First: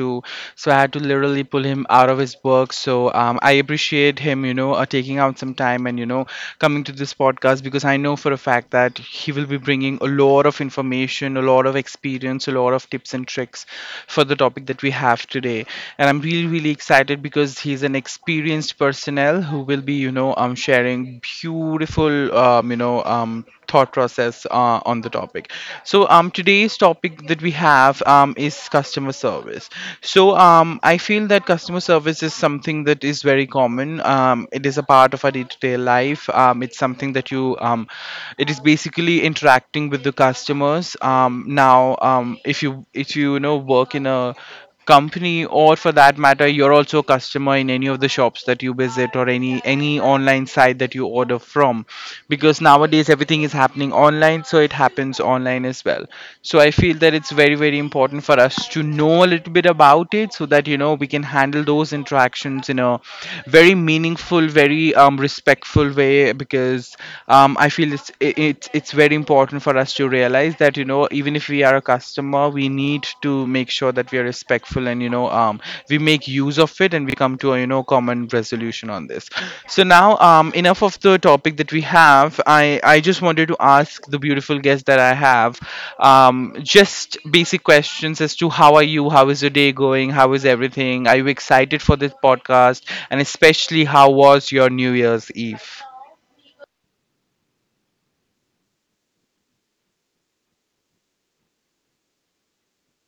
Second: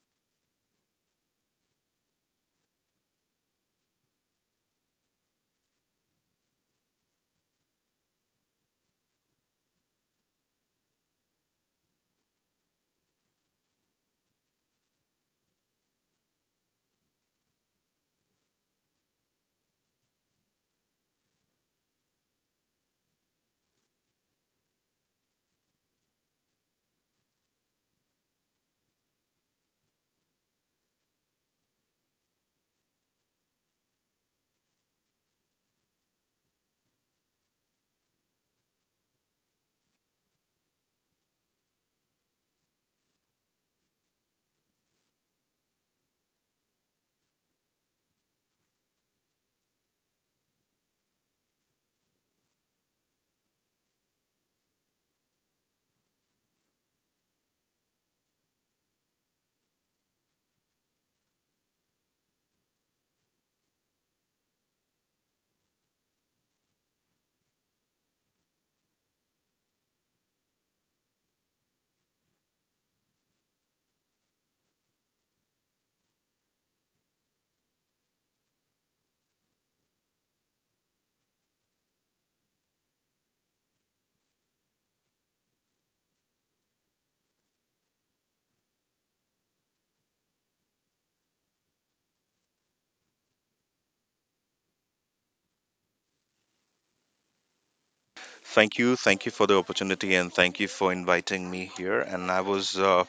do, so I had to literally pull him out of his work. So I appreciate him, you know, taking out some time and coming to this podcast because I know for a fact that he will be bringing a lot of information, a lot of experience, a lot of tips and tricks for the topic that we have today and I'm really, really excited because he's an experienced personnel who will be, you know, sharing beautiful, thought process on the topic. So today's topic that we have is customer service. So, I feel that customer service is something that is very common. It is a part of our day-to-day life. It's something that it is basically interacting with the customers. Now, if you you know, work in a company, or for that matter you're also a customer in any of the shops that you visit or any online site that you order from, because nowadays everything is happening online, so it happens online as well. So I feel that it's very very important for us to know a little bit about it so that you know we can handle those interactions in a very meaningful, very respectful way. Because I feel it's very important for us to realize that you know, even if we are a customer, we need to make sure that we are respectful and we make use of it and we come to a, you know, common resolution on this. So now, enough of the topic that we have. I just wanted to ask the beautiful guest that I have just basic questions as to how are you, how is your day going, how is everything, are you excited for this podcast, and especially how was your New Year's Eve? Thank you. Thank you for the opportunity and thank you for inviting me here.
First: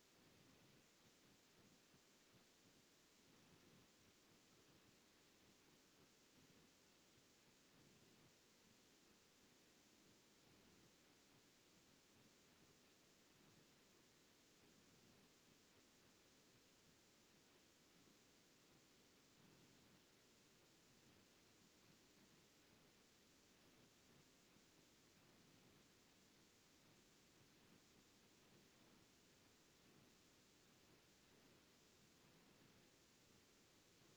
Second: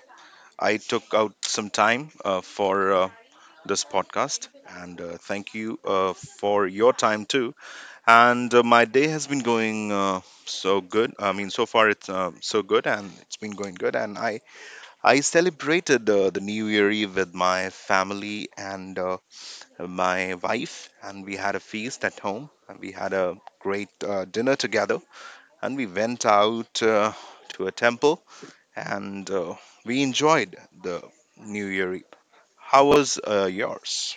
I took out some time for this podcast and thank you for your time too. And my day has been going so good. I mean, so far it's so good and it's been going good. And I celebrated the New Year Eve with my family and my wife, and we had a feast at home and we had a great dinner together and we went out to a temple and we enjoyed the New Year Eve. How was yours?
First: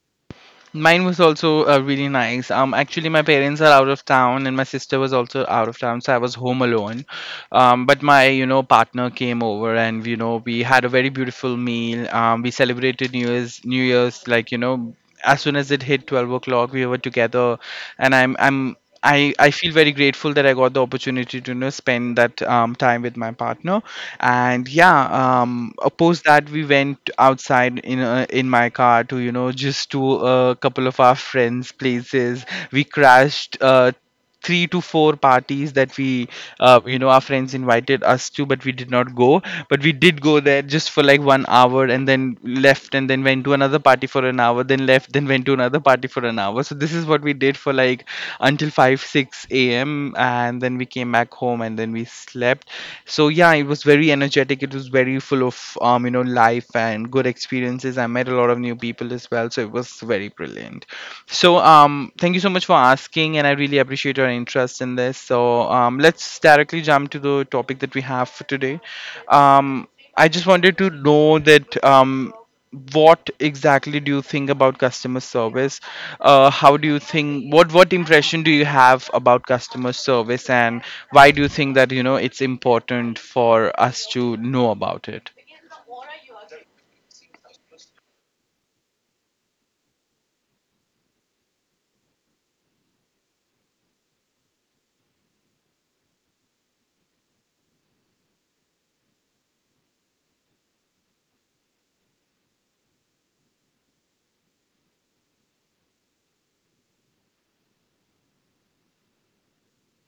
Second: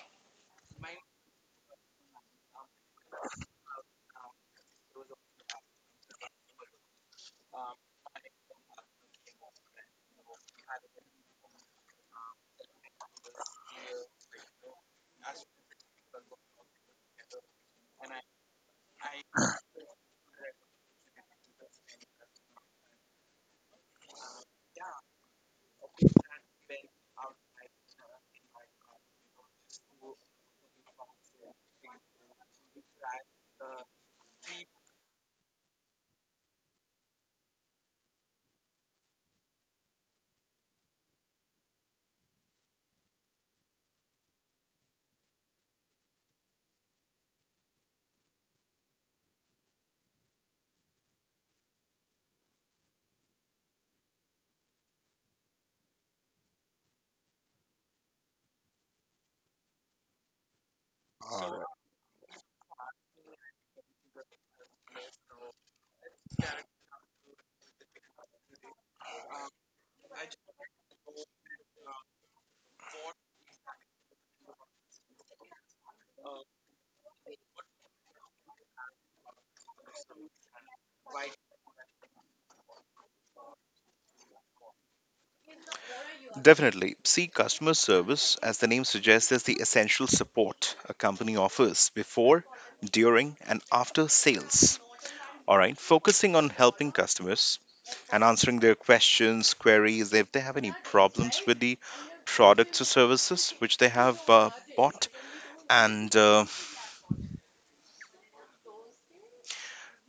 Mine was also really nice. Actually, my parents are out of town, and my sister was also out of town, so I was home alone. But my, you know, partner came over, and you know, we had a very beautiful meal. We celebrated New Year's, like you know, as soon as it hit 12 o'clock we were together, and I feel very grateful that I got the opportunity to, you know, spend that time with my partner, and yeah, post that we went outside in my car to, you know, just to a couple of our friends' places. We crashed three to four parties that we you know, our friends invited us to, but we did not go. But we did go there just for like 1 hour and then left, and then went to another party for an hour, then left, then went to another party for an hour. So this is what we did for like until 5 6 a.m, and then we came back home and then we slept. So yeah, it was very energetic, it was very full of you know, life and good experiences. I met a lot of new people as well, so it was very brilliant. So, thank you so much for asking, and I really appreciate your interest in this. So, let's directly jump to the topic that we have for today. Um, I just wanted to know that what exactly do you think about customer service? How do you think? What impression do you have about customer service, and why do you think that you know it's important for us to know about it? Definitely. See, customer service, as the name suggests, is the essential support a company offers before, during, and after sales. All right, focusing on helping customers and answering their questions, queries, if they have any problems with the products or services which they have bought, and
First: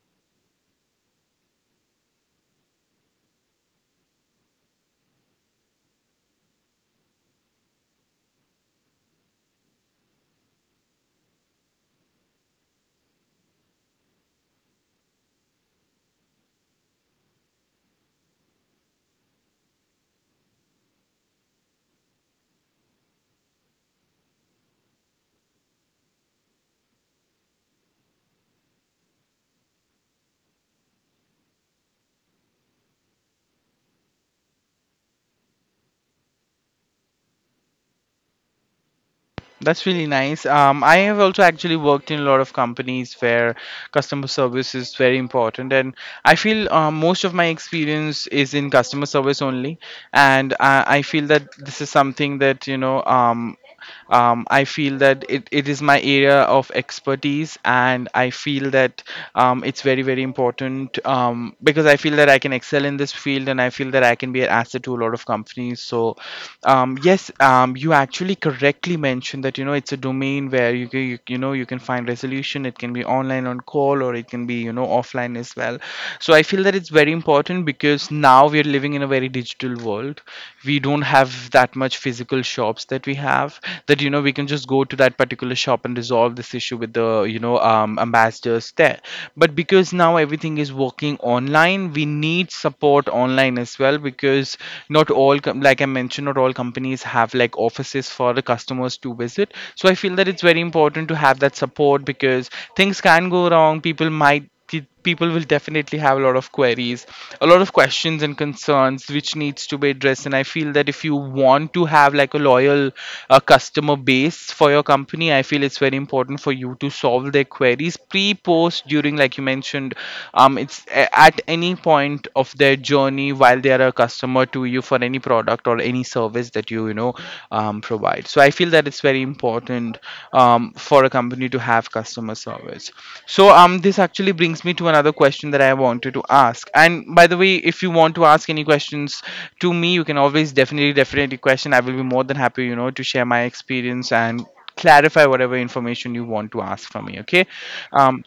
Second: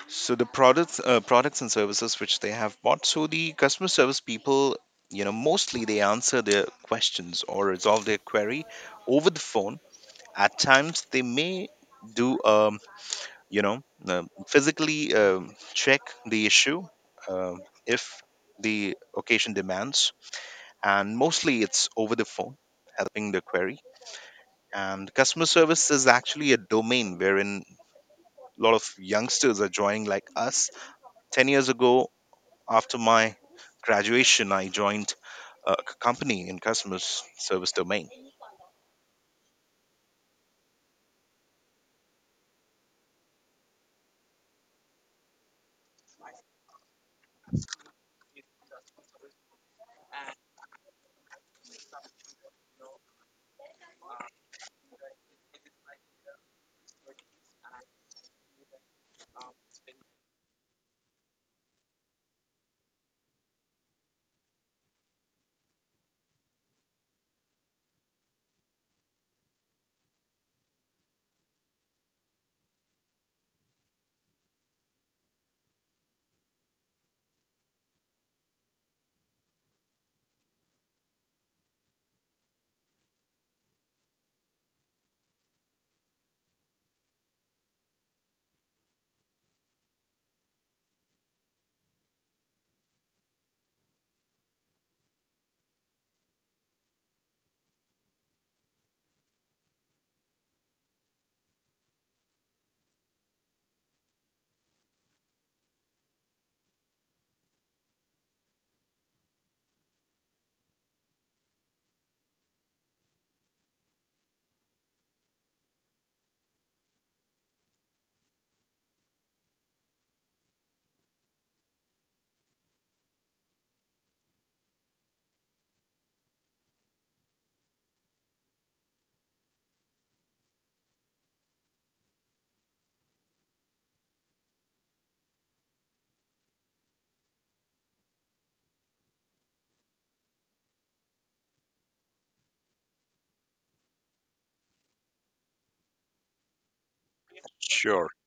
So the products, products and services which they have bought. So the customer service people, you know, mostly they answer their questions or resolve their query over the phone. At times, they may do, um, you know, physically check the issue um if the occasion demands, and mostly it's over the phone, helping the query. And customer service is actually a domain wherein a lot of youngsters are joining, like us, 10 years ago. After my graduation, I joined a company in customer service domain. That's really nice. I have also actually worked in a lot of companies where customer service is very important, and I feel most of my experience is in customer service only. And I feel that this is something that I feel that it is my area of expertise, and I feel that it's very very important, because I feel that I can excel in this field, and I feel that I can be an asset to a lot of companies. Yes, you actually correctly mentioned that you know it's a domain where you you know you can find resolution. It can be online, on call, or it can be, you know, offline as well. So I feel that it's very important because now we are living in a very digital world. We don't have that much physical shops that we have, that you know we can just go to that particular shop and resolve this issue with the, you know, ambassadors there. But because now everything is working online, we need support online as well, because not all com- like I mentioned, not all companies have like offices for the customers to visit. So I feel that it's very important to have that support, because things can go wrong. People will definitely have a lot of queries, a lot of questions and concerns which needs to be addressed. And I feel that if you want to have like a loyal customer base for your company, I feel it's very important for you to solve their queries pre, post, during, like you mentioned. It's at any point of their journey while they are a customer to you for any product or any service that you know, provide. So I feel that it's very important for a company to have customer service. This actually brings me to another question that I wanted to ask. And by the way, if you want to ask any questions to me, you can always definitely question. I will be more than happy, you know, to share my experience and clarify whatever information you want to ask from me, okay. Sure. um,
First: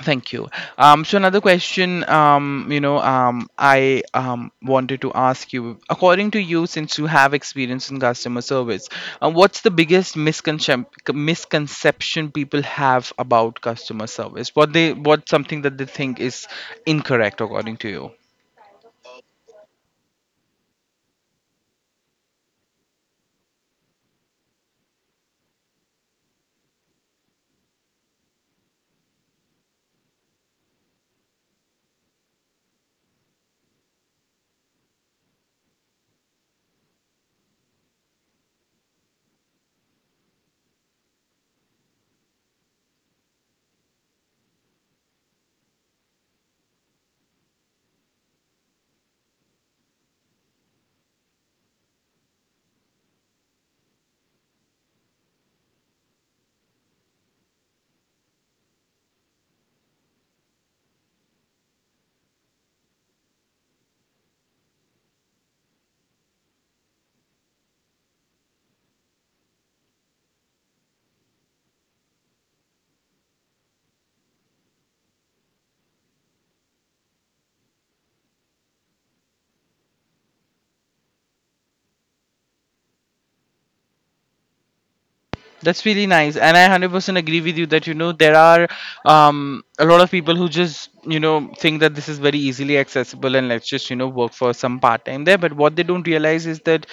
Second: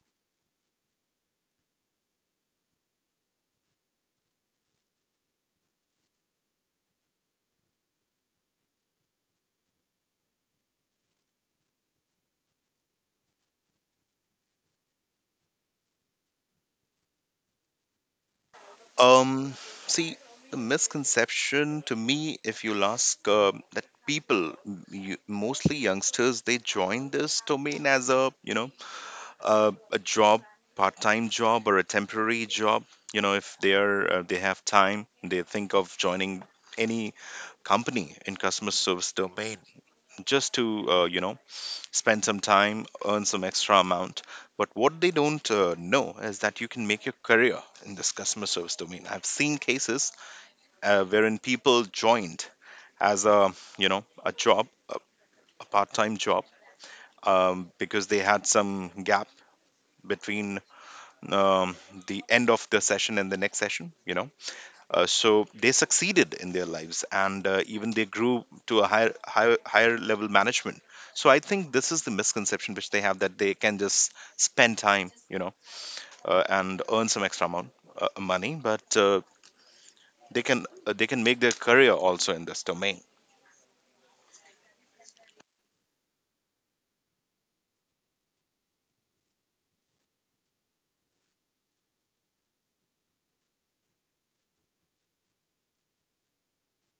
Thank you. So another question, I wanted to ask you, according to you, since you have experience in customer service, what's the biggest misconception people have about customer service? What's something that they think is incorrect, according to you? Um, See, the misconception to me, if you'll ask, that people, mostly youngsters, they join this domain as a, a job, part-time job or a temporary job. You know, if they are, they have time, they think of joining any company in customer service domain just to, you know, spend some time, earn some extra amount. But what they don't know is that you can make your career in this customer service domain. I've seen cases wherein people joined as a, you know, a job, a part-time job, because they had some gap between um, the end of the session and the next session. You know, so they succeeded in their lives, and even they grew to a higher level management. So I think this is the misconception which they have, that they can just spend time, you know, and earn some extra amount money, but they can make their career also in this domain. That's really nice, and I 100% agree with you that you know there are a lot of people who just you know think that this is very easily accessible and let's just you know work for some part time there. But what they don't realize is that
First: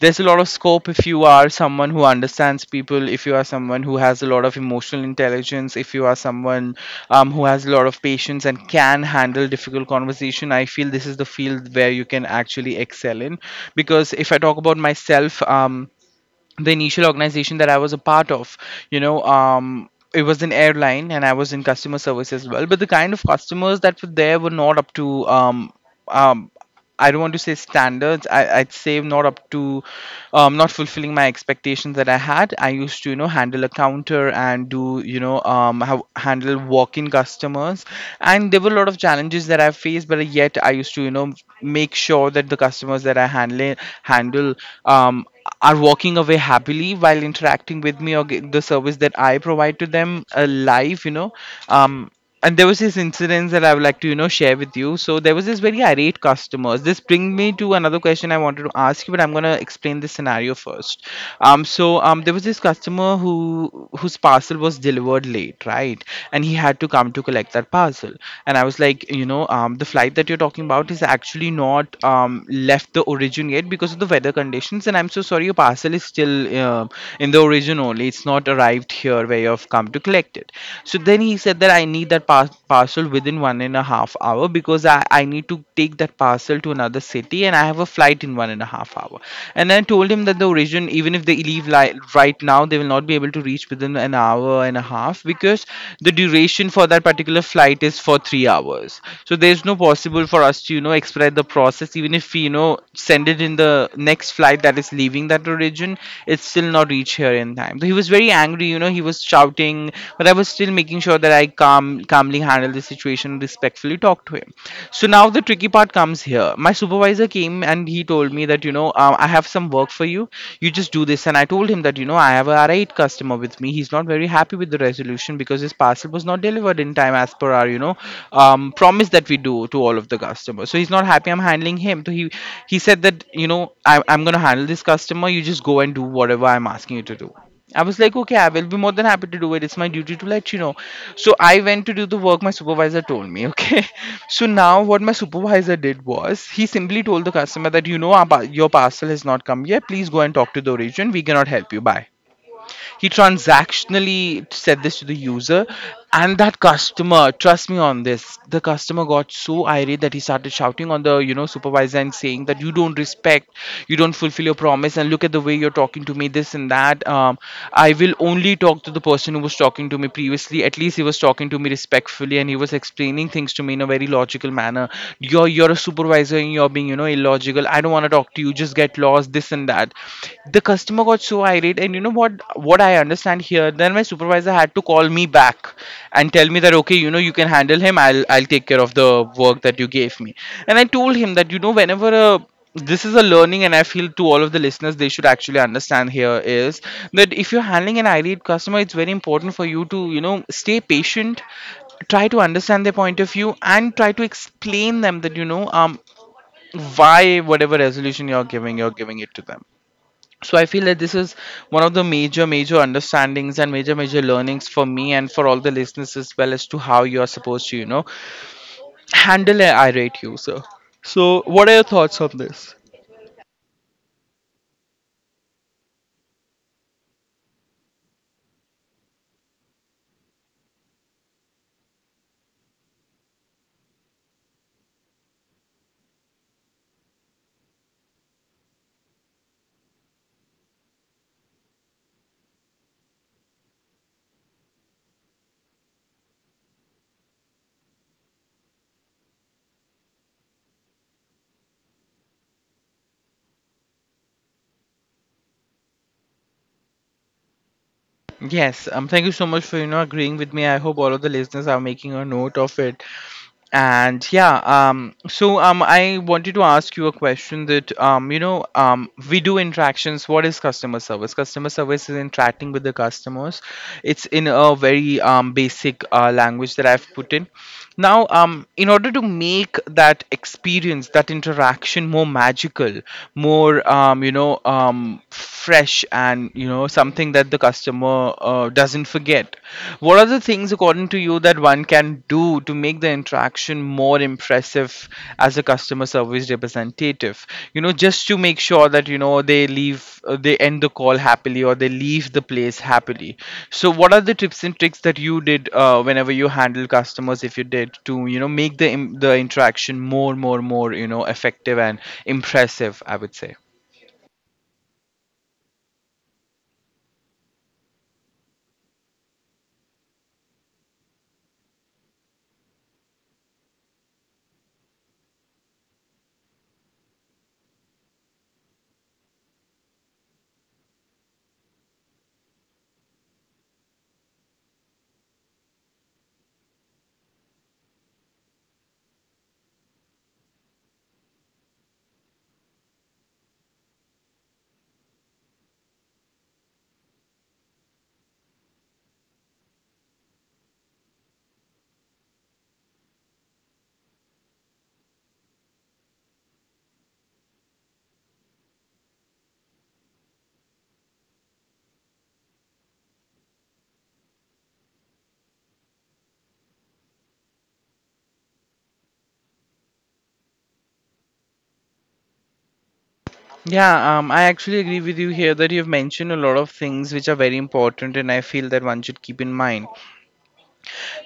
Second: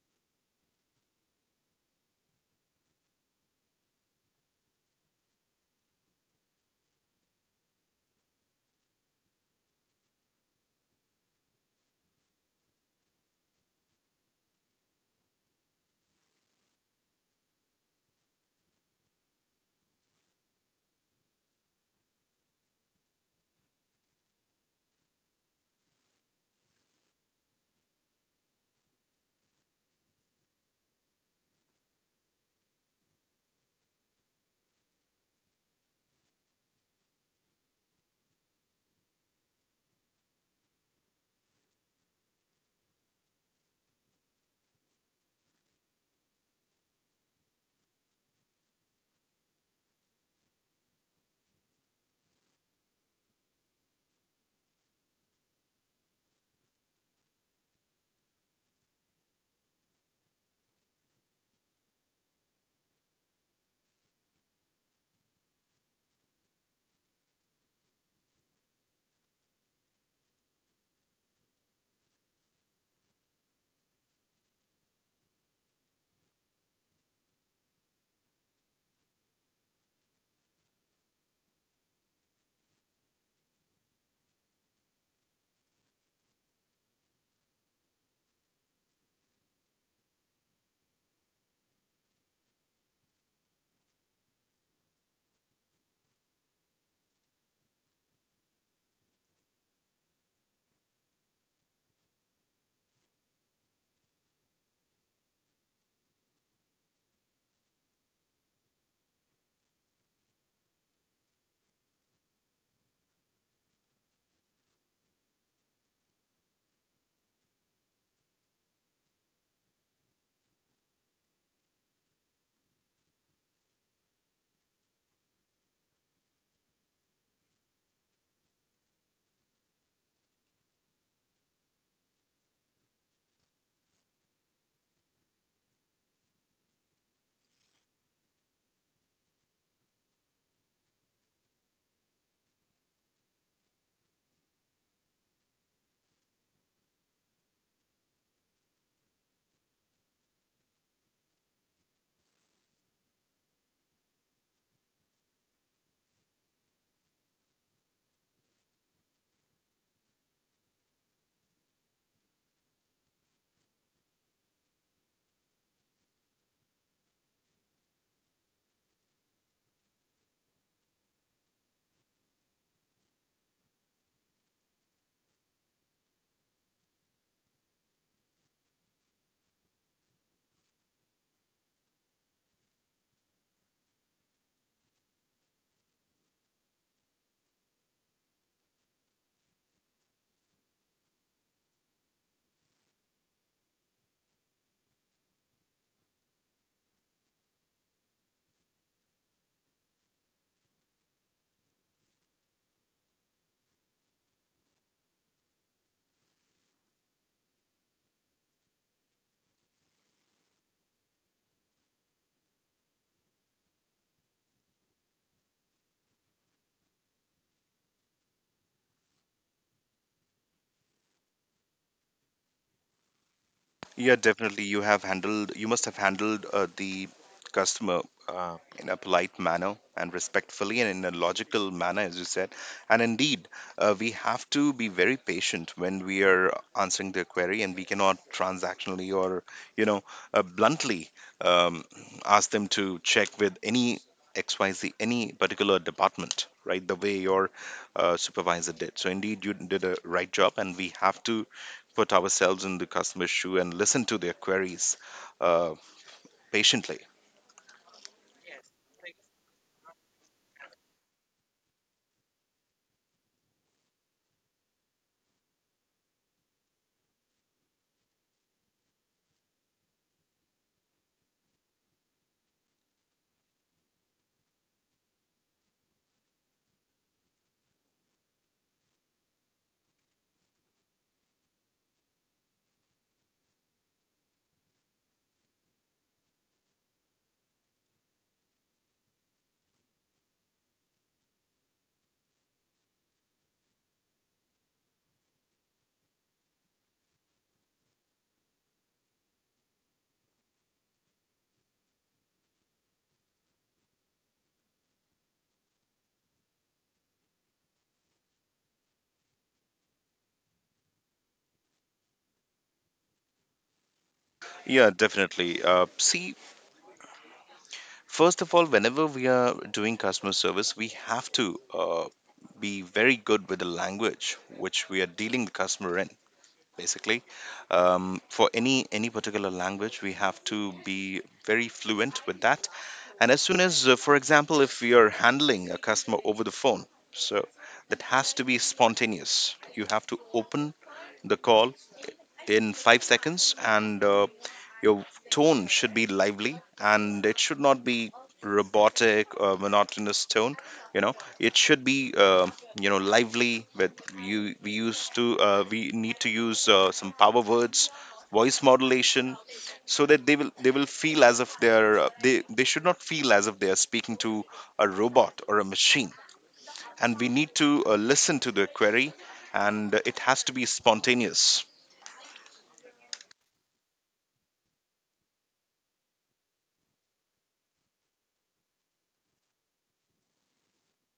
there's a lot of scope if you are someone who understands people, if you are someone who has a lot of emotional intelligence, if you are someone who has a lot of patience and can handle difficult conversation. I feel this is the field where you can actually excel in, because if I talk about myself, the initial organization that I was a part of, you know, it was an airline and I was in customer service as well. But the kind of customers that were there were not up to, um, I don't want to say standards. I'd say not up to, not fulfilling my expectations that I had. I used to, you know, handle a counter and do, you know, how handle walk-in customers, and there were a lot of challenges that I faced. But yet I used to, you know, make sure that the customers that I handle um, are walking away happily while interacting with me, or get the service that I provide to them live, you know. Um, and there was this incident that I would like to, you know, share with you. So there was this very irate customers. This bring me to another question I wanted to ask you, but I'm gonna explain this scenario first. So there was this customer whose parcel was delivered late, right? And he had to come to collect that parcel, and I was like, the flight that you're talking about is actually not left the origin yet because of the weather conditions, and I'm so sorry your parcel is still uh, in the origin only. It's not arrived here where you've come to collect it. So then he said that I need that parcel within 1.5 hour because I need to take that parcel to another city, and I have a flight in 1.5 hour. And I told him that the origin, even if they right now, they will not be able to reach within an hour and a half, because the duration for that particular flight is for 3 hours. So there's no possible for us to expedite the process, even if we send it in the next flight that is leaving that origin. It's still not reach here in time. So he was very angry. You know, he was shouting, but I was still making sure that I calmly handle the situation, respectfully talk to way. So now the tricky part comes here. My supervisor came and he told me that, I have some work for you. You just do this. And I told him that, you know, I have a R8 customer with me. He's not very happy with the resolution because his parcel was not delivered in time as per our, promise that we do to all of the customers. So he's not happy. I'm handling him. So he said that, you know, I'm going to handle this customer. You just go and do whatever I'm asking you to do. I was like, okay, I will be more than happy to do it. It's my duty to let you know. So I went to do the work my supervisor told me. Okay. So now what my supervisor did was he simply told the customer that, you know, your parcel has not come yet. Please go and talk to the origin. We cannot help you. Bye. He transactionally said this to the user. And that customer, trust me on this, the customer got so irate that he started shouting on the, you know, supervisor and saying that you don't respect, you don't fulfill your promise, and look at the way you're talking to me, this and that. I will only talk to the person who was talking to me previously. At least he was talking to me respectfully and he was explaining things to me in a very logical manner. You're a supervisor and you're being, you know, illogical. I don't want to talk to you, just get lost. This and that. The customer got so irate, and you know what? What I understand here, then my supervisor had to call me back and tell me that, okay, you know, you can handle him. I'll take care of the work that you gave me. And I told him that, you know, whenever a, this is a learning, and I feel to all of the listeners they should actually understand here is that if you're handling an irate customer, it's very important for you to, you know, stay patient, try to understand their point of view, and try to explain them that, why whatever resolution you're giving, you're giving it to them. So I feel that this is one of the major major understandings and major major learnings for me and for all the listeners as well, as to how you are supposed to, you know, handle an irate user. So, what are your thoughts on this? Yeah, definitely. You must have handled the customer in a polite manner and respectfully and in a logical manner, as you said. And indeed, we have to be very patient when we are answering their query, and we cannot transactionally or, you know, bluntly um, ask them to check with any XYZ, any particular department, right? The way your supervisor did. So, indeed, you did a right job, and we have to put ourselves in the customer's shoe and listen to their queries uh, patiently. Yes. Thank you so much for, you know, agreeing with me. I hope all of the listeners are making a note of it. And yeah, I wanted to ask you a question that, we do interactions. What is customer service? Customer service is interacting with the customers. It's in a very basic language that I've put in. Now, in order to make that experience, that interaction more magical, more, fresh and, you know, something that the customer doesn't forget, what are the things, according to you, that one can do to make the interaction more impressive as a customer service representative, you know, just to make sure that, you know, they leave, they end the call happily, or they leave the place happily. So what are the tips and tricks that you did, whenever you handle customers, if you did, to, you know, make the interaction more, you know, effective and impressive, I would say. Yeah, definitely. See, first of all, whenever we are doing customer service, we have to be very good with the language which we are dealing the customer in. Basically, for any particular language, we have to be very fluent with that. And as soon as, for example, if we are handling a customer over the phone, so that has to be spontaneous. You have to open the call in 5 seconds, and your tone should be lively and it should not be robotic or monotonous tone. You know, it should be you know, lively, but you we used to, we need to use some power words, voice modulation, so that they will feel as if they they should not feel as if they are speaking to a robot or a machine. And we need to listen to the query, and it has to be spontaneous. Yeah, I actually agree with you here that you've mentioned a lot of things which are very important, and I feel that one should keep in mind.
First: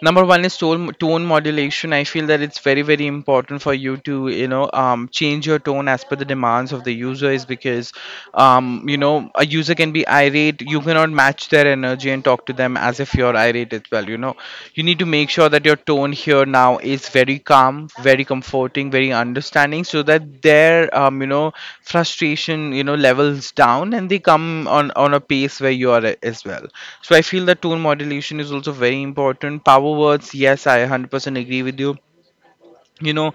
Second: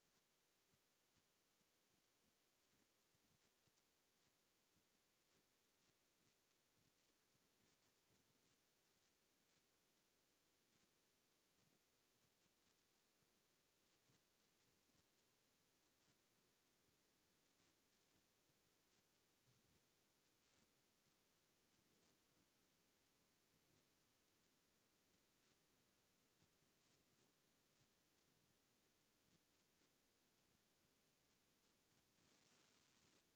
Number one is tone modulation. I feel that it's very important for you to, change your tone as per the demands of the user is, because you know, a user can be irate. You cannot match their energy and talk to them as if you're irate as well, you know. You need to make sure that your tone here now is very calm, very comforting, very understanding, so that their, frustration, you know, levels down, and they come on a pace where you are, as well. So I feel that tone modulation is also very important. Power words, yes, I 100% agree with you. You know,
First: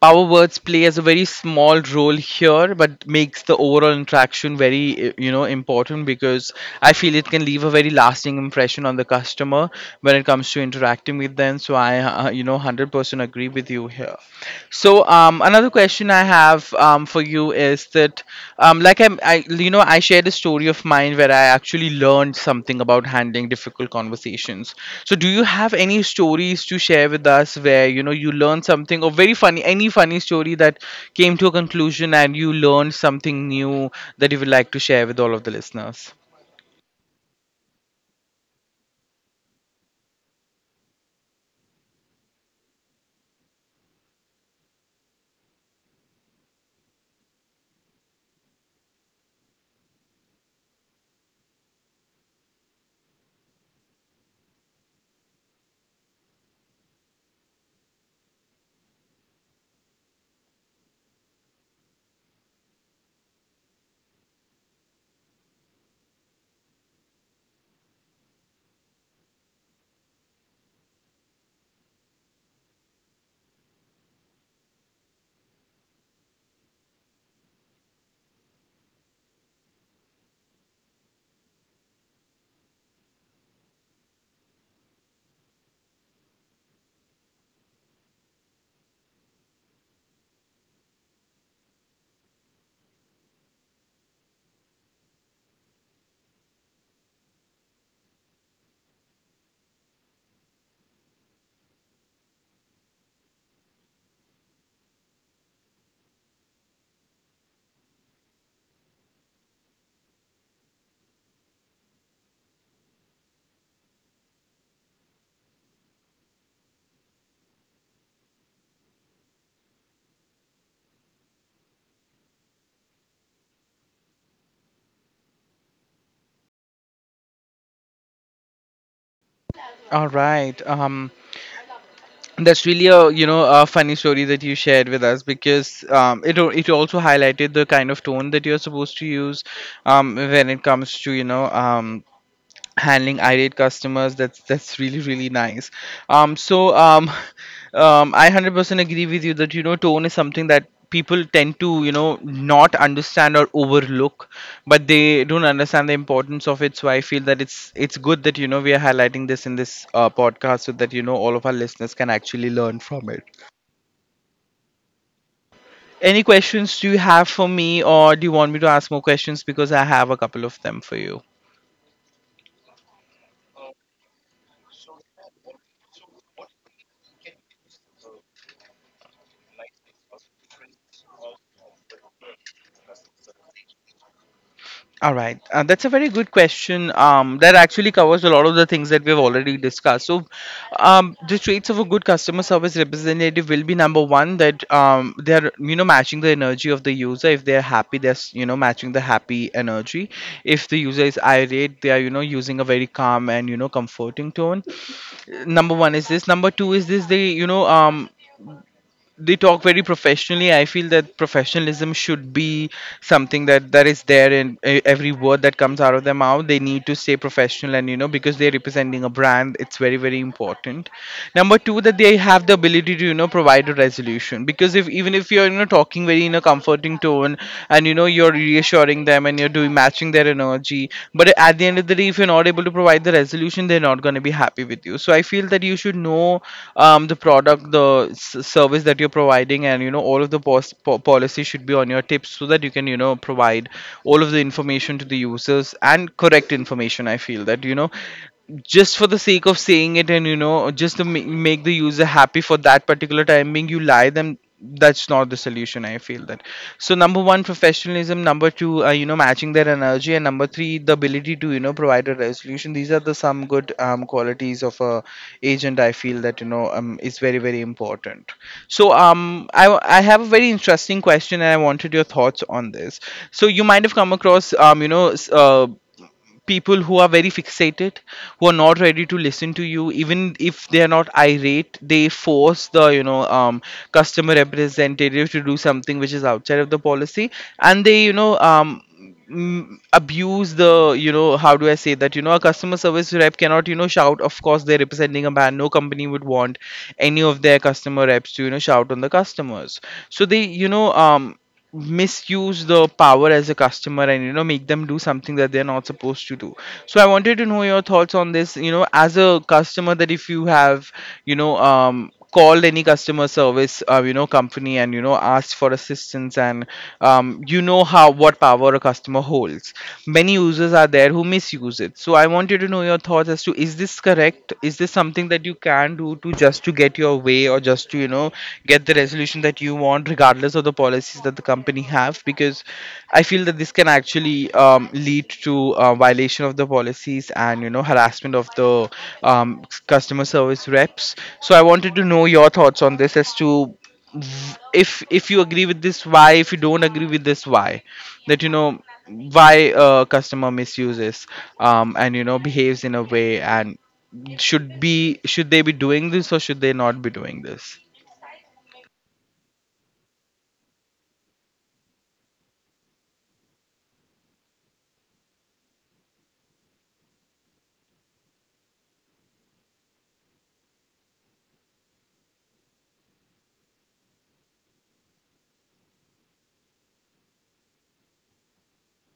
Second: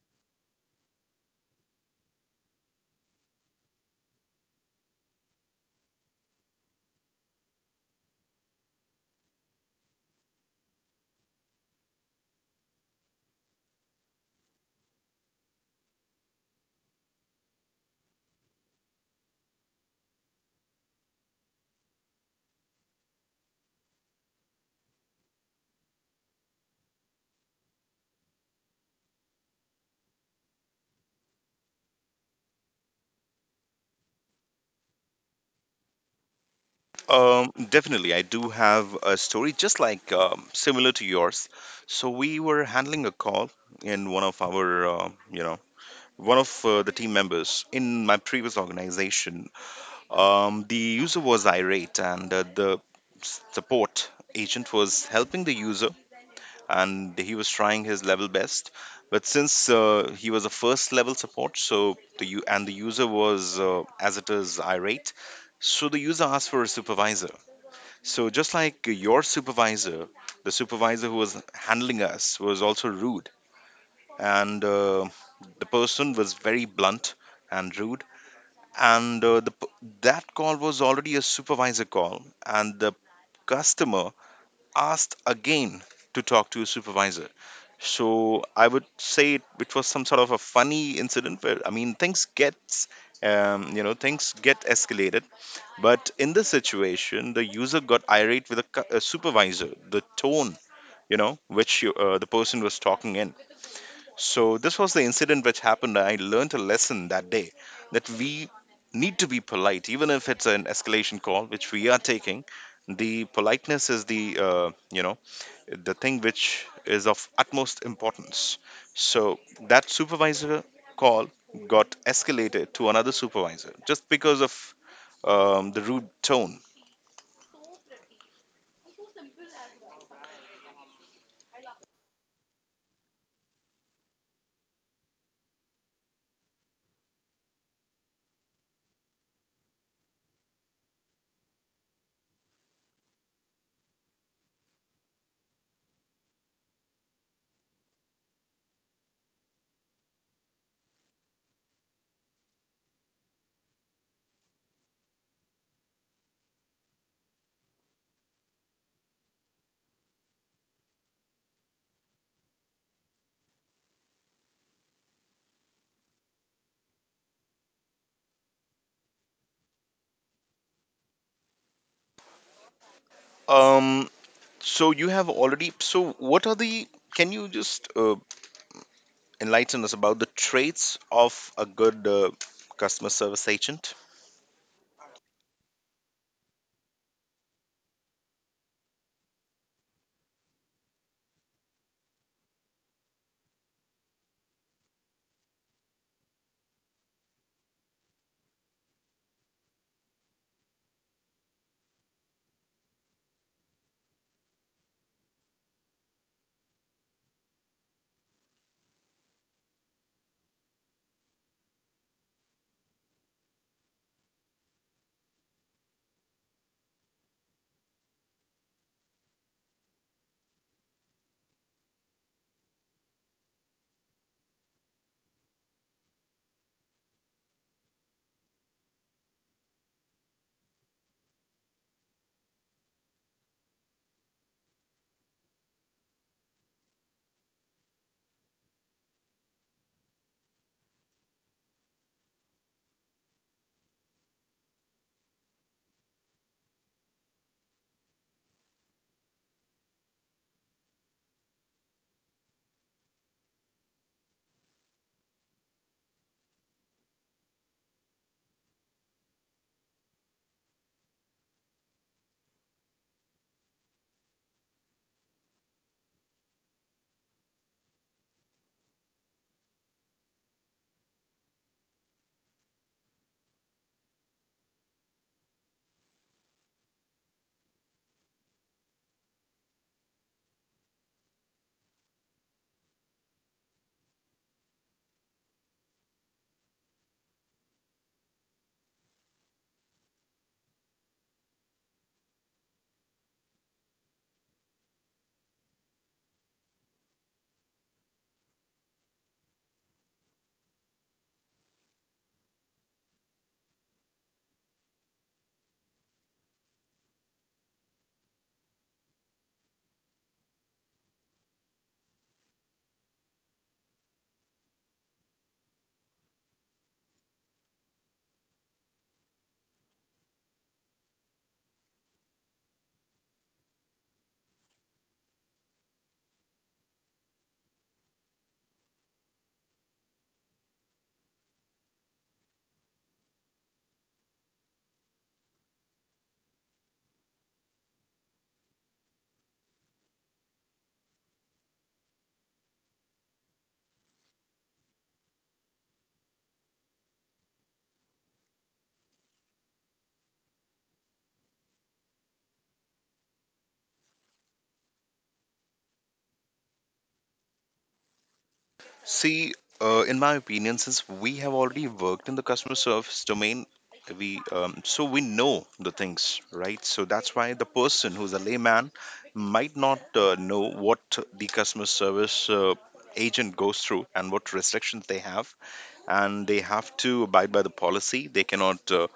power words play as a very small role here, but makes the overall interaction very, important, because I feel it can leave a very lasting impression on the customer when it comes to interacting with them. So I, 100% agree with you here. So another question I have for you is that, like you know, I shared a story of mine where I actually learned something about handling difficult conversations. So do you have any stories to share with us where, you know, you learned something, or very funny, any funny story that came to a conclusion and you learned something new that you would like to share with all of the listeners? Definitely, I do have a story just similar to yours. So we were handling a call in one of our, one of the team members in my previous organization. The user was irate, and the support agent was helping the user, and he was trying his level best. But since he was a first level support, so and the user was as it is irate, so the user asked for a supervisor. So, just like your supervisor, the supervisor who was handling us was also rude, and the person was very blunt and rude. And that call was already a supervisor call, and the customer asked again to talk to a supervisor. So I would say it was some sort of a funny incident where, I mean, things gets you know, things get escalated. But in this situation, the user got irate with a supervisor, the tone, you know, which the person was talking in. So, this was the incident which happened. I learned a lesson that day that we need to be polite, even if it's an escalation call, which we are taking. The politeness is the, the thing which is of utmost importance. So, that supervisor call got escalated to another supervisor just because of the rude tone. All right. That's really, a you know, a funny story that you shared with us, because it also highlighted the kind of tone that you're supposed to use, when it comes to, handling irate customers. That's really nice. um so um I 100% agree with you that, you know, tone is something that people tend to, you know, not understand or overlook, but they don't understand the importance of it. So I feel that it's good that, you know, we are highlighting this in this podcast, so that, you know, all of our listeners can actually learn from it. Any questions do you have for me, or do you want me to ask more questions, because I have a couple of them for you. Um, so you have already. So what are the? Can you just enlighten us about the traits of a good customer service agent? All right, that's a very good question. That actually covers a lot of the things that we've already discussed. So, the traits of a good customer service representative will be, number one, that they're, you know, matching the energy of the user. If they're happy, they're, you know, matching the happy energy. If the user is irate, they are, you know, using a very calm and, you know, comforting tone. Number one is this. Number two is this. They, they talk very professionally. I feel that professionalism should be something that is there in every word that comes out of their mouth. They need to stay professional, and, you know, because they're representing a brand, it's very important. Number two, that they have the ability to, you know, provide a resolution. Because if, even if you're, you know, talking very, in a comforting tone, and, you know, you're reassuring them, and you're doing matching their energy, but at the end of the day, if you're not able to provide the resolution, they're not going to be happy with you. So I feel that you should know the product, the service that you're providing, and, you know, all of the policy should be on your tips, so that you can, you know, provide all of the information to the users, and correct information. I feel that, you know, just for the sake of saying it, and, you know, just to make the user happy for that particular time being, you lie them, that's not the solution. I feel that. So, number one, professionalism. Number two, you know, matching their energy. And number three, the ability to, you know, provide a resolution. These are the some good qualities of a agent. I feel that, is very important. So um, I have a very interesting question and I wanted your thoughts on this. So you might have come across, people who are very fixated, who are not ready to listen to you. Even if they are not irate, they force the, customer representative to do something which is outside of the policy. And they, abuse the, you know, how do I say that, you know, a customer service rep cannot You know, shout. Of course they're representing a brand. No company would want any of their customer reps to, you know, shout on the customers. So they, you know, misuse the power as a customer and, you know, make them do something that they're not supposed to do. So I wanted to know your thoughts on this, you know, as a customer, that if you have, you know, called any customer service you know, company and, you know, asked for assistance, and you know, how, what power a customer holds. Many users are there who misuse it, so I wanted to know your thoughts as to, is this correct? Is this something that you can do to just to get your way, or just to, you know, get the resolution that you want regardless of the policies that the company have? Because I feel that this can actually lead to violation of the policies and, you know, harassment of the um, customer service reps. So I wanted to know your thoughts on this as to, if you agree with this, why? If you don't agree with this, why? That, you know, why a customer misuses, and, you know, behaves in a way, and should be, should they be doing this or should they not be doing this? See, in my opinion, since we have already worked in the customer service domain, we so we know the things, right? So that's why the person who's a layman might not know what the customer service agent goes through and what restrictions they have, and they have to abide by the policy. They cannot, uh,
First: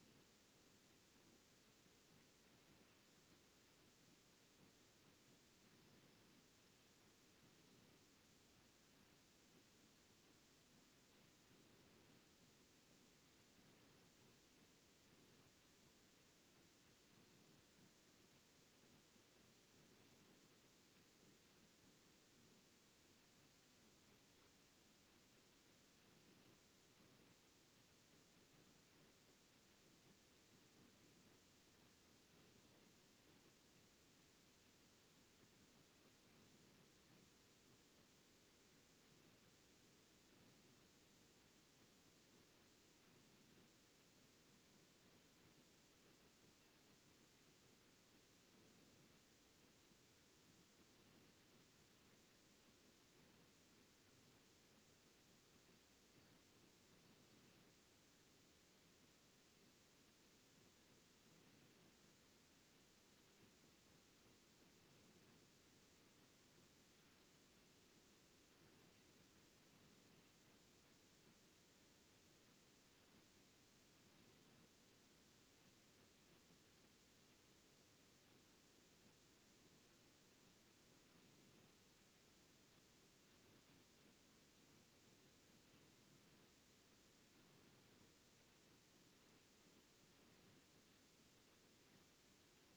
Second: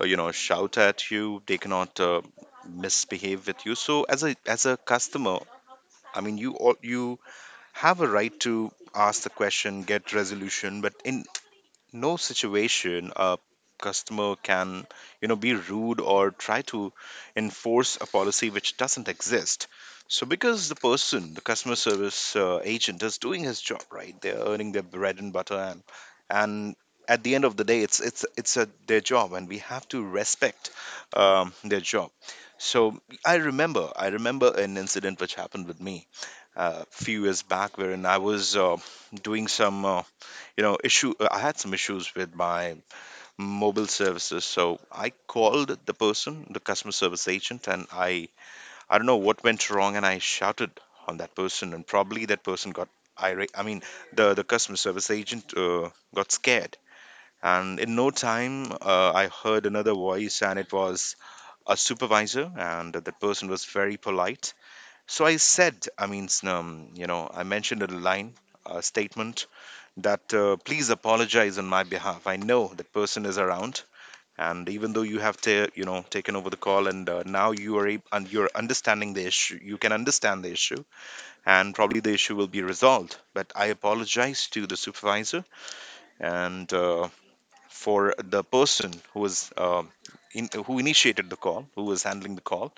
uh, you know, shout at you. They cannot misbehave with you. So, as a customer, I mean, you have a right to ask the question, get resolution. But in no situation a customer can, you know, be rude or try to enforce a policy which doesn't exist. So, because the person, the customer service agent, is doing his job right, they're earning their bread and butter, and at the end of the day, it's their job, and we have to respect their job. So, I remember an incident which happened with me a few years back wherein I was doing some you know issue. I had some issues with my mobile services, so I called the customer service agent, and I don't know what went wrong, and I shouted on that person, and probably that person got irate. I mean, the customer service agent got scared, and in no time I heard another voice, and it was a supervisor, and that person was very polite. So I said, I mean, you know, I mentioned a line, a statement, that please apologize on my behalf. I know that person is around, and even though you have you know, taken over the call, and now you are and you're understanding the issue, you can understand the issue, and probably the issue will be resolved. But I apologize to the supervisor, and for the person who was. Who initiated the call, who was handling the call,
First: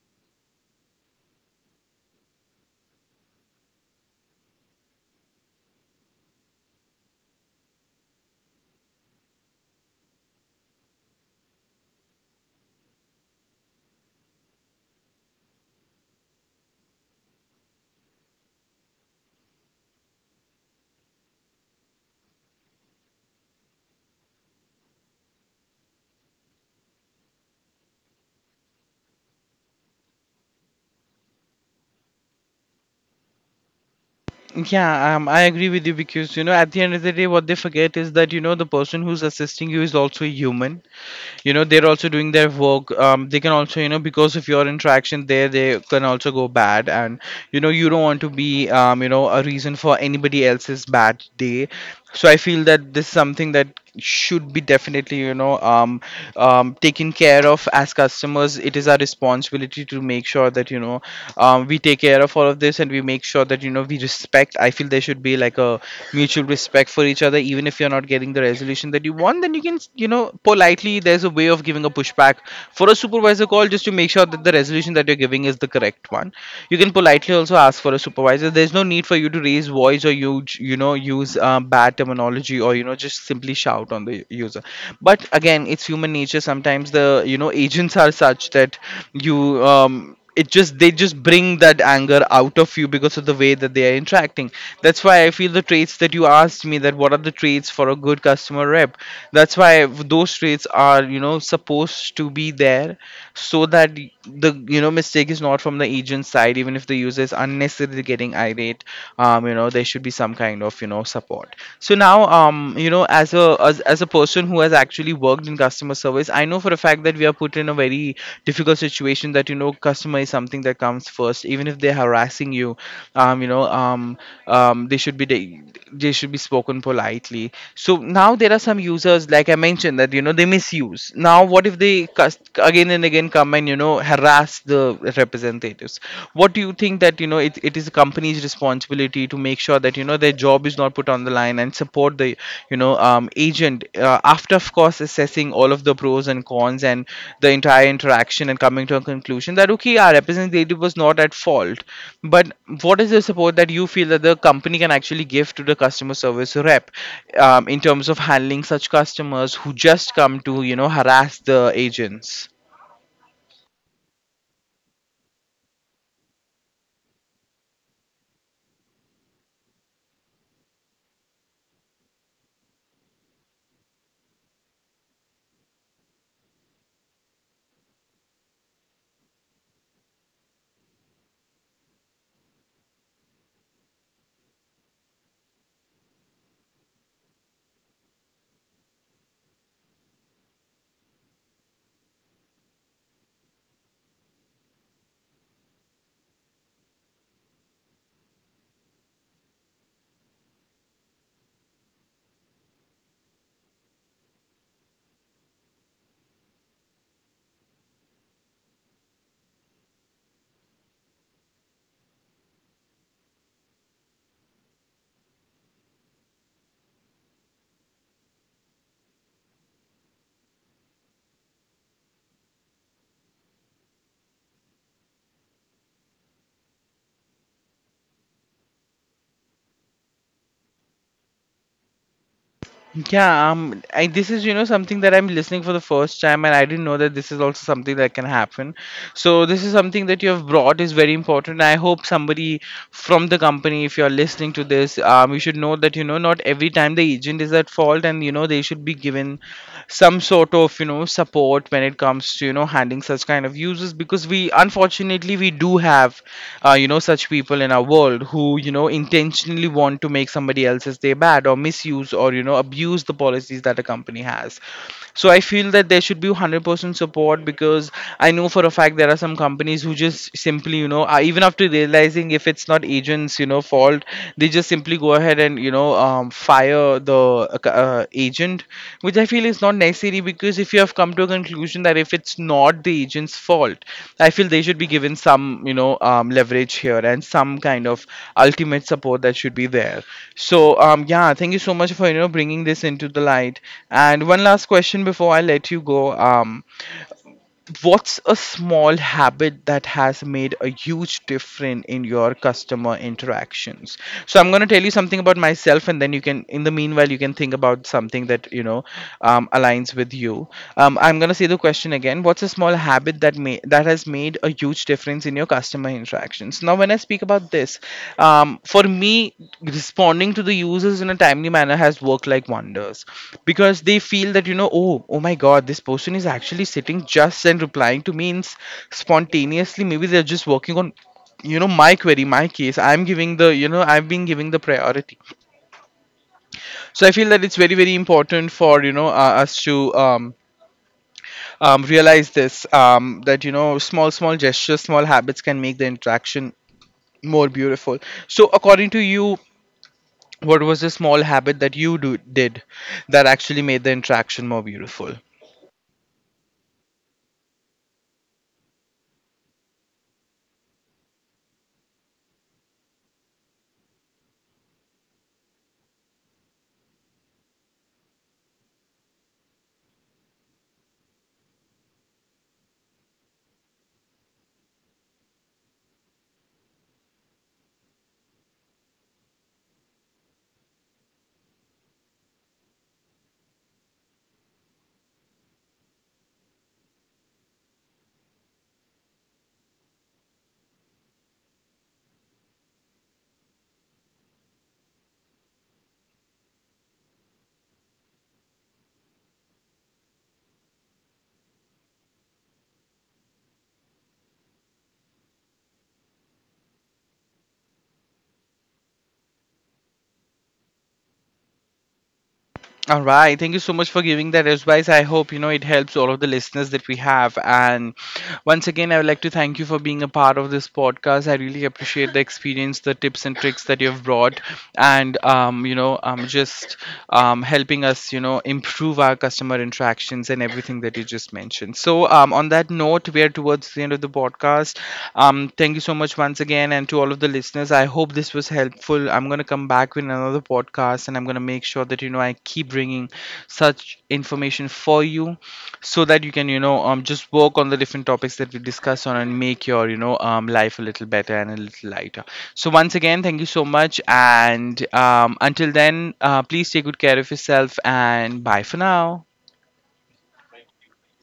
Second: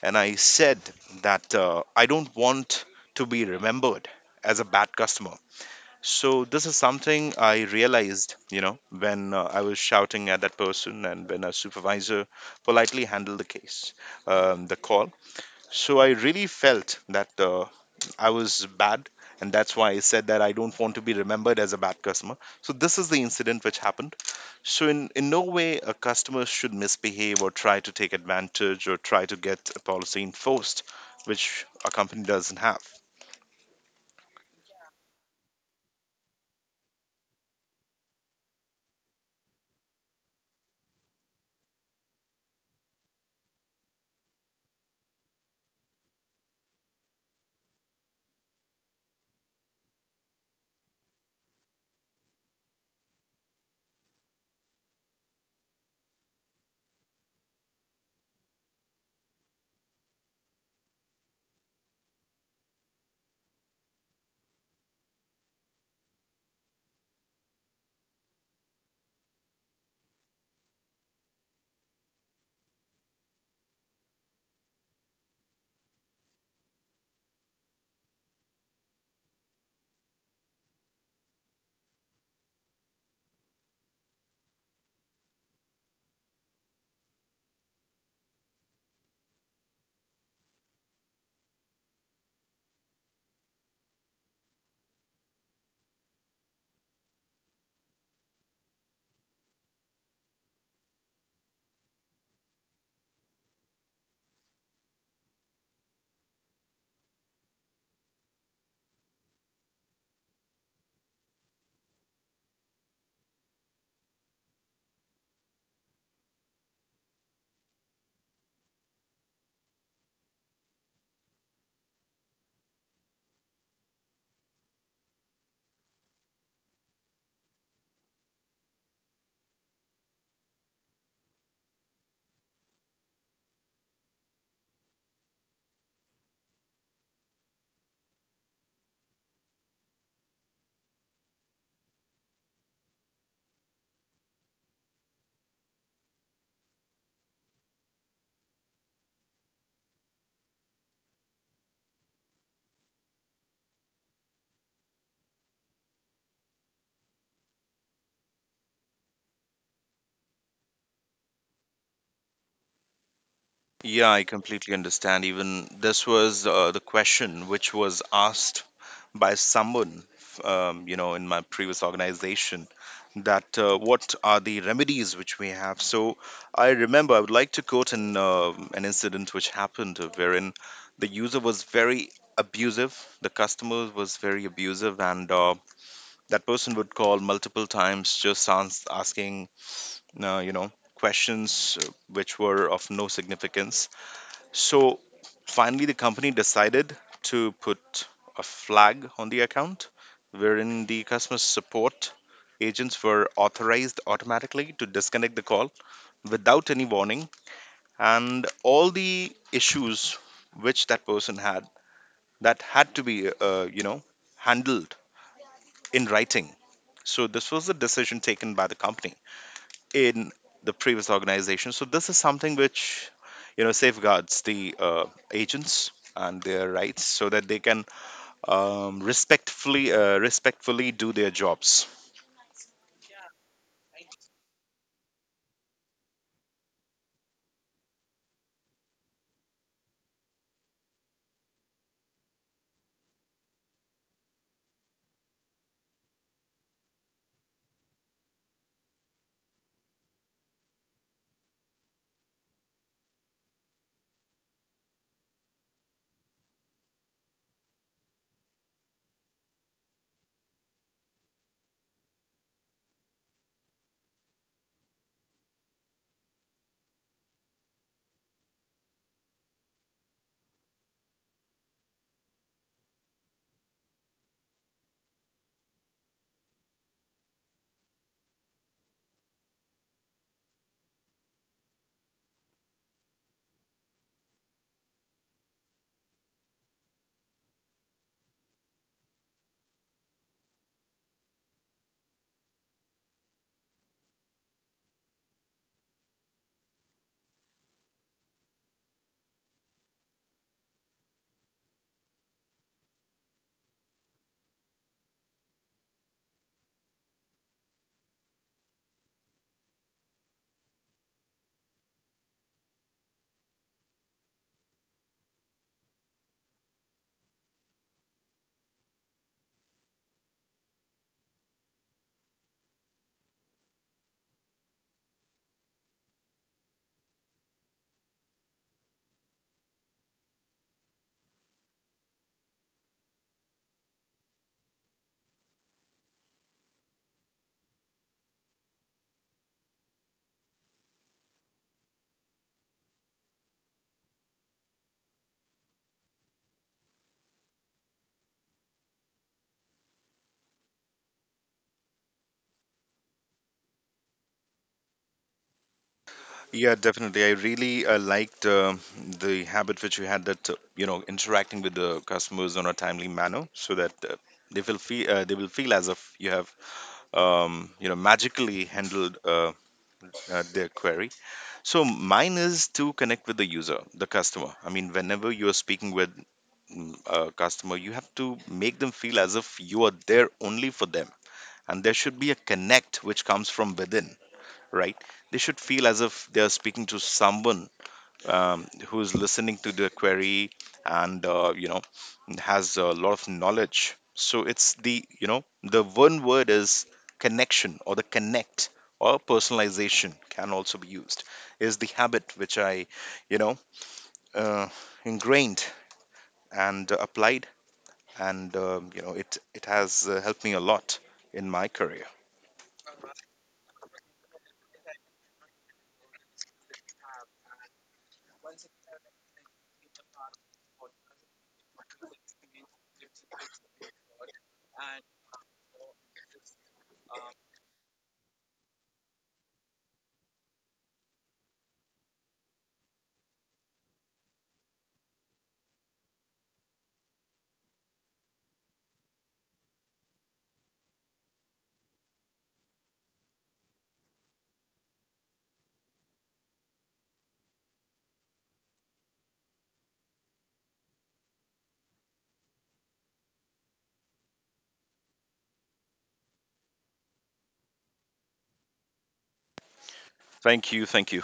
and I said that I don't want to be remembered as a bad customer. So this is something I realized, you know, when I was shouting at that person, and when a supervisor politely handled the case, the call. So I really felt that I was bad, and that's why I said that I don't want to be remembered as a bad customer. So this is the incident which happened. So in no way a customer should misbehave or try to take advantage or try to get a policy enforced, which a company doesn't have. Yeah, I agree with you, because, you know, at the end of the day, what they forget is that, you know, the person who's assisting you is also a human. You know, they're also doing their work. They can also, you know, because of your interaction there, they can also go bad, and you know, you don't want to be you know, a reason for anybody else's bad day. So I feel that this is something that should be, definitely, you know, taken care of. As customers, it is our responsibility to make sure that, you know, we take care of all of this, and we make sure that, you know, we respect. I feel there should be like a mutual respect for each other. Even if you're not getting the resolution that you want, then you can, you know, politely, there's a way of giving a pushback for a supervisor call just to make sure that the resolution that you're giving is the correct one. You can politely also ask for a supervisor. There's no need for you to raise voice or you know, use bad terminology, or you know, just simply shout on the user. But again, it's human nature. Sometimes the, you know, agents are such that you, um it just, they just bring that anger out of you because of the way that they are interacting. That's why I feel the traits that you asked me, that what are the traits for a good customer rep, that's why those traits are, you know, supposed to be there, so that the, you know, mistake is not from the agent side, even if the user is unnecessarily getting irate. You know, there should be some kind of, you know, support. So now, you know, as a as a person who has actually worked in customer service, I know for a fact that we are put in a very difficult situation, that, you know, customer is something that comes first, even if they're harassing you. You know, they should be, they should be spoken politely. So now there are some users, like I mentioned, that, you know, they misuse. Now what if they again and again come and, you know, harass as the representatives? What do you think, that, you know, it is a company's responsibility to make sure that, you know, their job is not put on the line, and support the, you know, agent, after, of course, assessing all of the pros and cons and the entire interaction and coming to a conclusion that okay, our representative was not at fault. But what is the support that you feel that the company can actually give to the customer service rep in terms of handling such customers who just come to, you know, harass the agents? Yeah, I completely understand. Even this was the question which was asked by someone, you know, in my previous organization, that what are the remedies which we have. So, I remember, I would like to quote an incident which happened wherein the user was very abusive, the customer was very abusive, and that person would call multiple times just asking, questions which were of no significance. So finally, the company decided to put a flag on the account wherein the customer support agents were authorized automatically to disconnect the call without any warning, and all the issues which that person had, that had to be handled in writing. So this was the decision taken by the company in the previous organization. So this is something which, you know, safeguards the agents and their rights, so that they can respectfully do their jobs. Yeah, this is, you know, something that I'm listening for the first time, and I didn't know that this is also something that can happen. So this is something that you have brought is very important. I hope somebody from the company, if you're listening to this, you should know that, you know, not every time the agent is at fault, and you know, they should be given some sort of, you know, support when it comes to, you know, handling such kind of users, because we, unfortunately, we do have you know, such people in our world who, you know, intentionally want to make somebody else's day bad, or misuse or, you know, abuse the policies that a company has. So I feel that there should be 100% support, because I know for a fact there are some companies who just simply, you know, are, even after realizing if it's not agents, you know, fault, they just simply go ahead and, you know, fire the agent, which I feel is not necessary, because if you have come to a conclusion that if it's not the agent's fault, I feel they should be given some, you know, leverage here, and some kind of ultimate support that should be there. So yeah, thank you so much for, you know, bringing this into the light. And one last question before I let you go. um, what's a small habit that has made a huge difference in your customer interactions? So I'm going to tell you something about myself, and then you can, in the meanwhile, you can think about something that you know aligns with you. I'm going to say the question again. What's a small habit that may that has made a huge difference in your customer interactions? Now, when I speak about this, for me, responding to the users in a timely manner has worked like wonders, because they feel that, you know, oh, oh my God, this person is actually sitting just and replying to me in spontaneously. Maybe they're just working on, you know, my query, my case, I'm giving the, you know, I've been giving the priority. So I feel that it's very, very important for, you know, us to realize this, that, you know, small, small gestures, small habits can make the interaction more beautiful. So, according to you, what was the small habit that you do did that actually made the interaction more beautiful? Yeah, definitely. I really liked the habit which you had, that you know, interacting with the customers on a timely manner, so that they will feel as if you have you know, magically handled their query. So mine is to connect with the user, the customer. I mean, whenever you're speaking with a customer, you have to make them feel as if you are there only for them. And there should be a connect which comes from within, right? They should feel as if they are speaking to someone who's listening to the query and, you know, has a lot of knowledge. So it's the, you know, the one word is connection, or the connect, or personalization can also be used, is the habit which I, you know uh, ingrained and applied, and, you know, it has helped me a lot in my career. All right. Thank you so much for giving that advice. I hope, you know, it helps all of the listeners that we have. And once again, I would like to thank you for being a part of this podcast. I really appreciate the experience, the tips and tricks that you've brought, and you know, just helping us, you know, improve our customer interactions and everything that you just mentioned. So, on that note, we are towards the end of the podcast. Thank you so much once again, and to all of the listeners, I hope this was helpful. I'm gonna come back with another podcast, and I'm gonna make sure that, you know, I keep bringing such information for you, so that you can, you know, just work on the different topics that we discuss on, and make your, you know, life a little better and a little lighter. So once again, thank you so much, and until then, please take good care of yourself, and bye for now. Thank you. Thank you.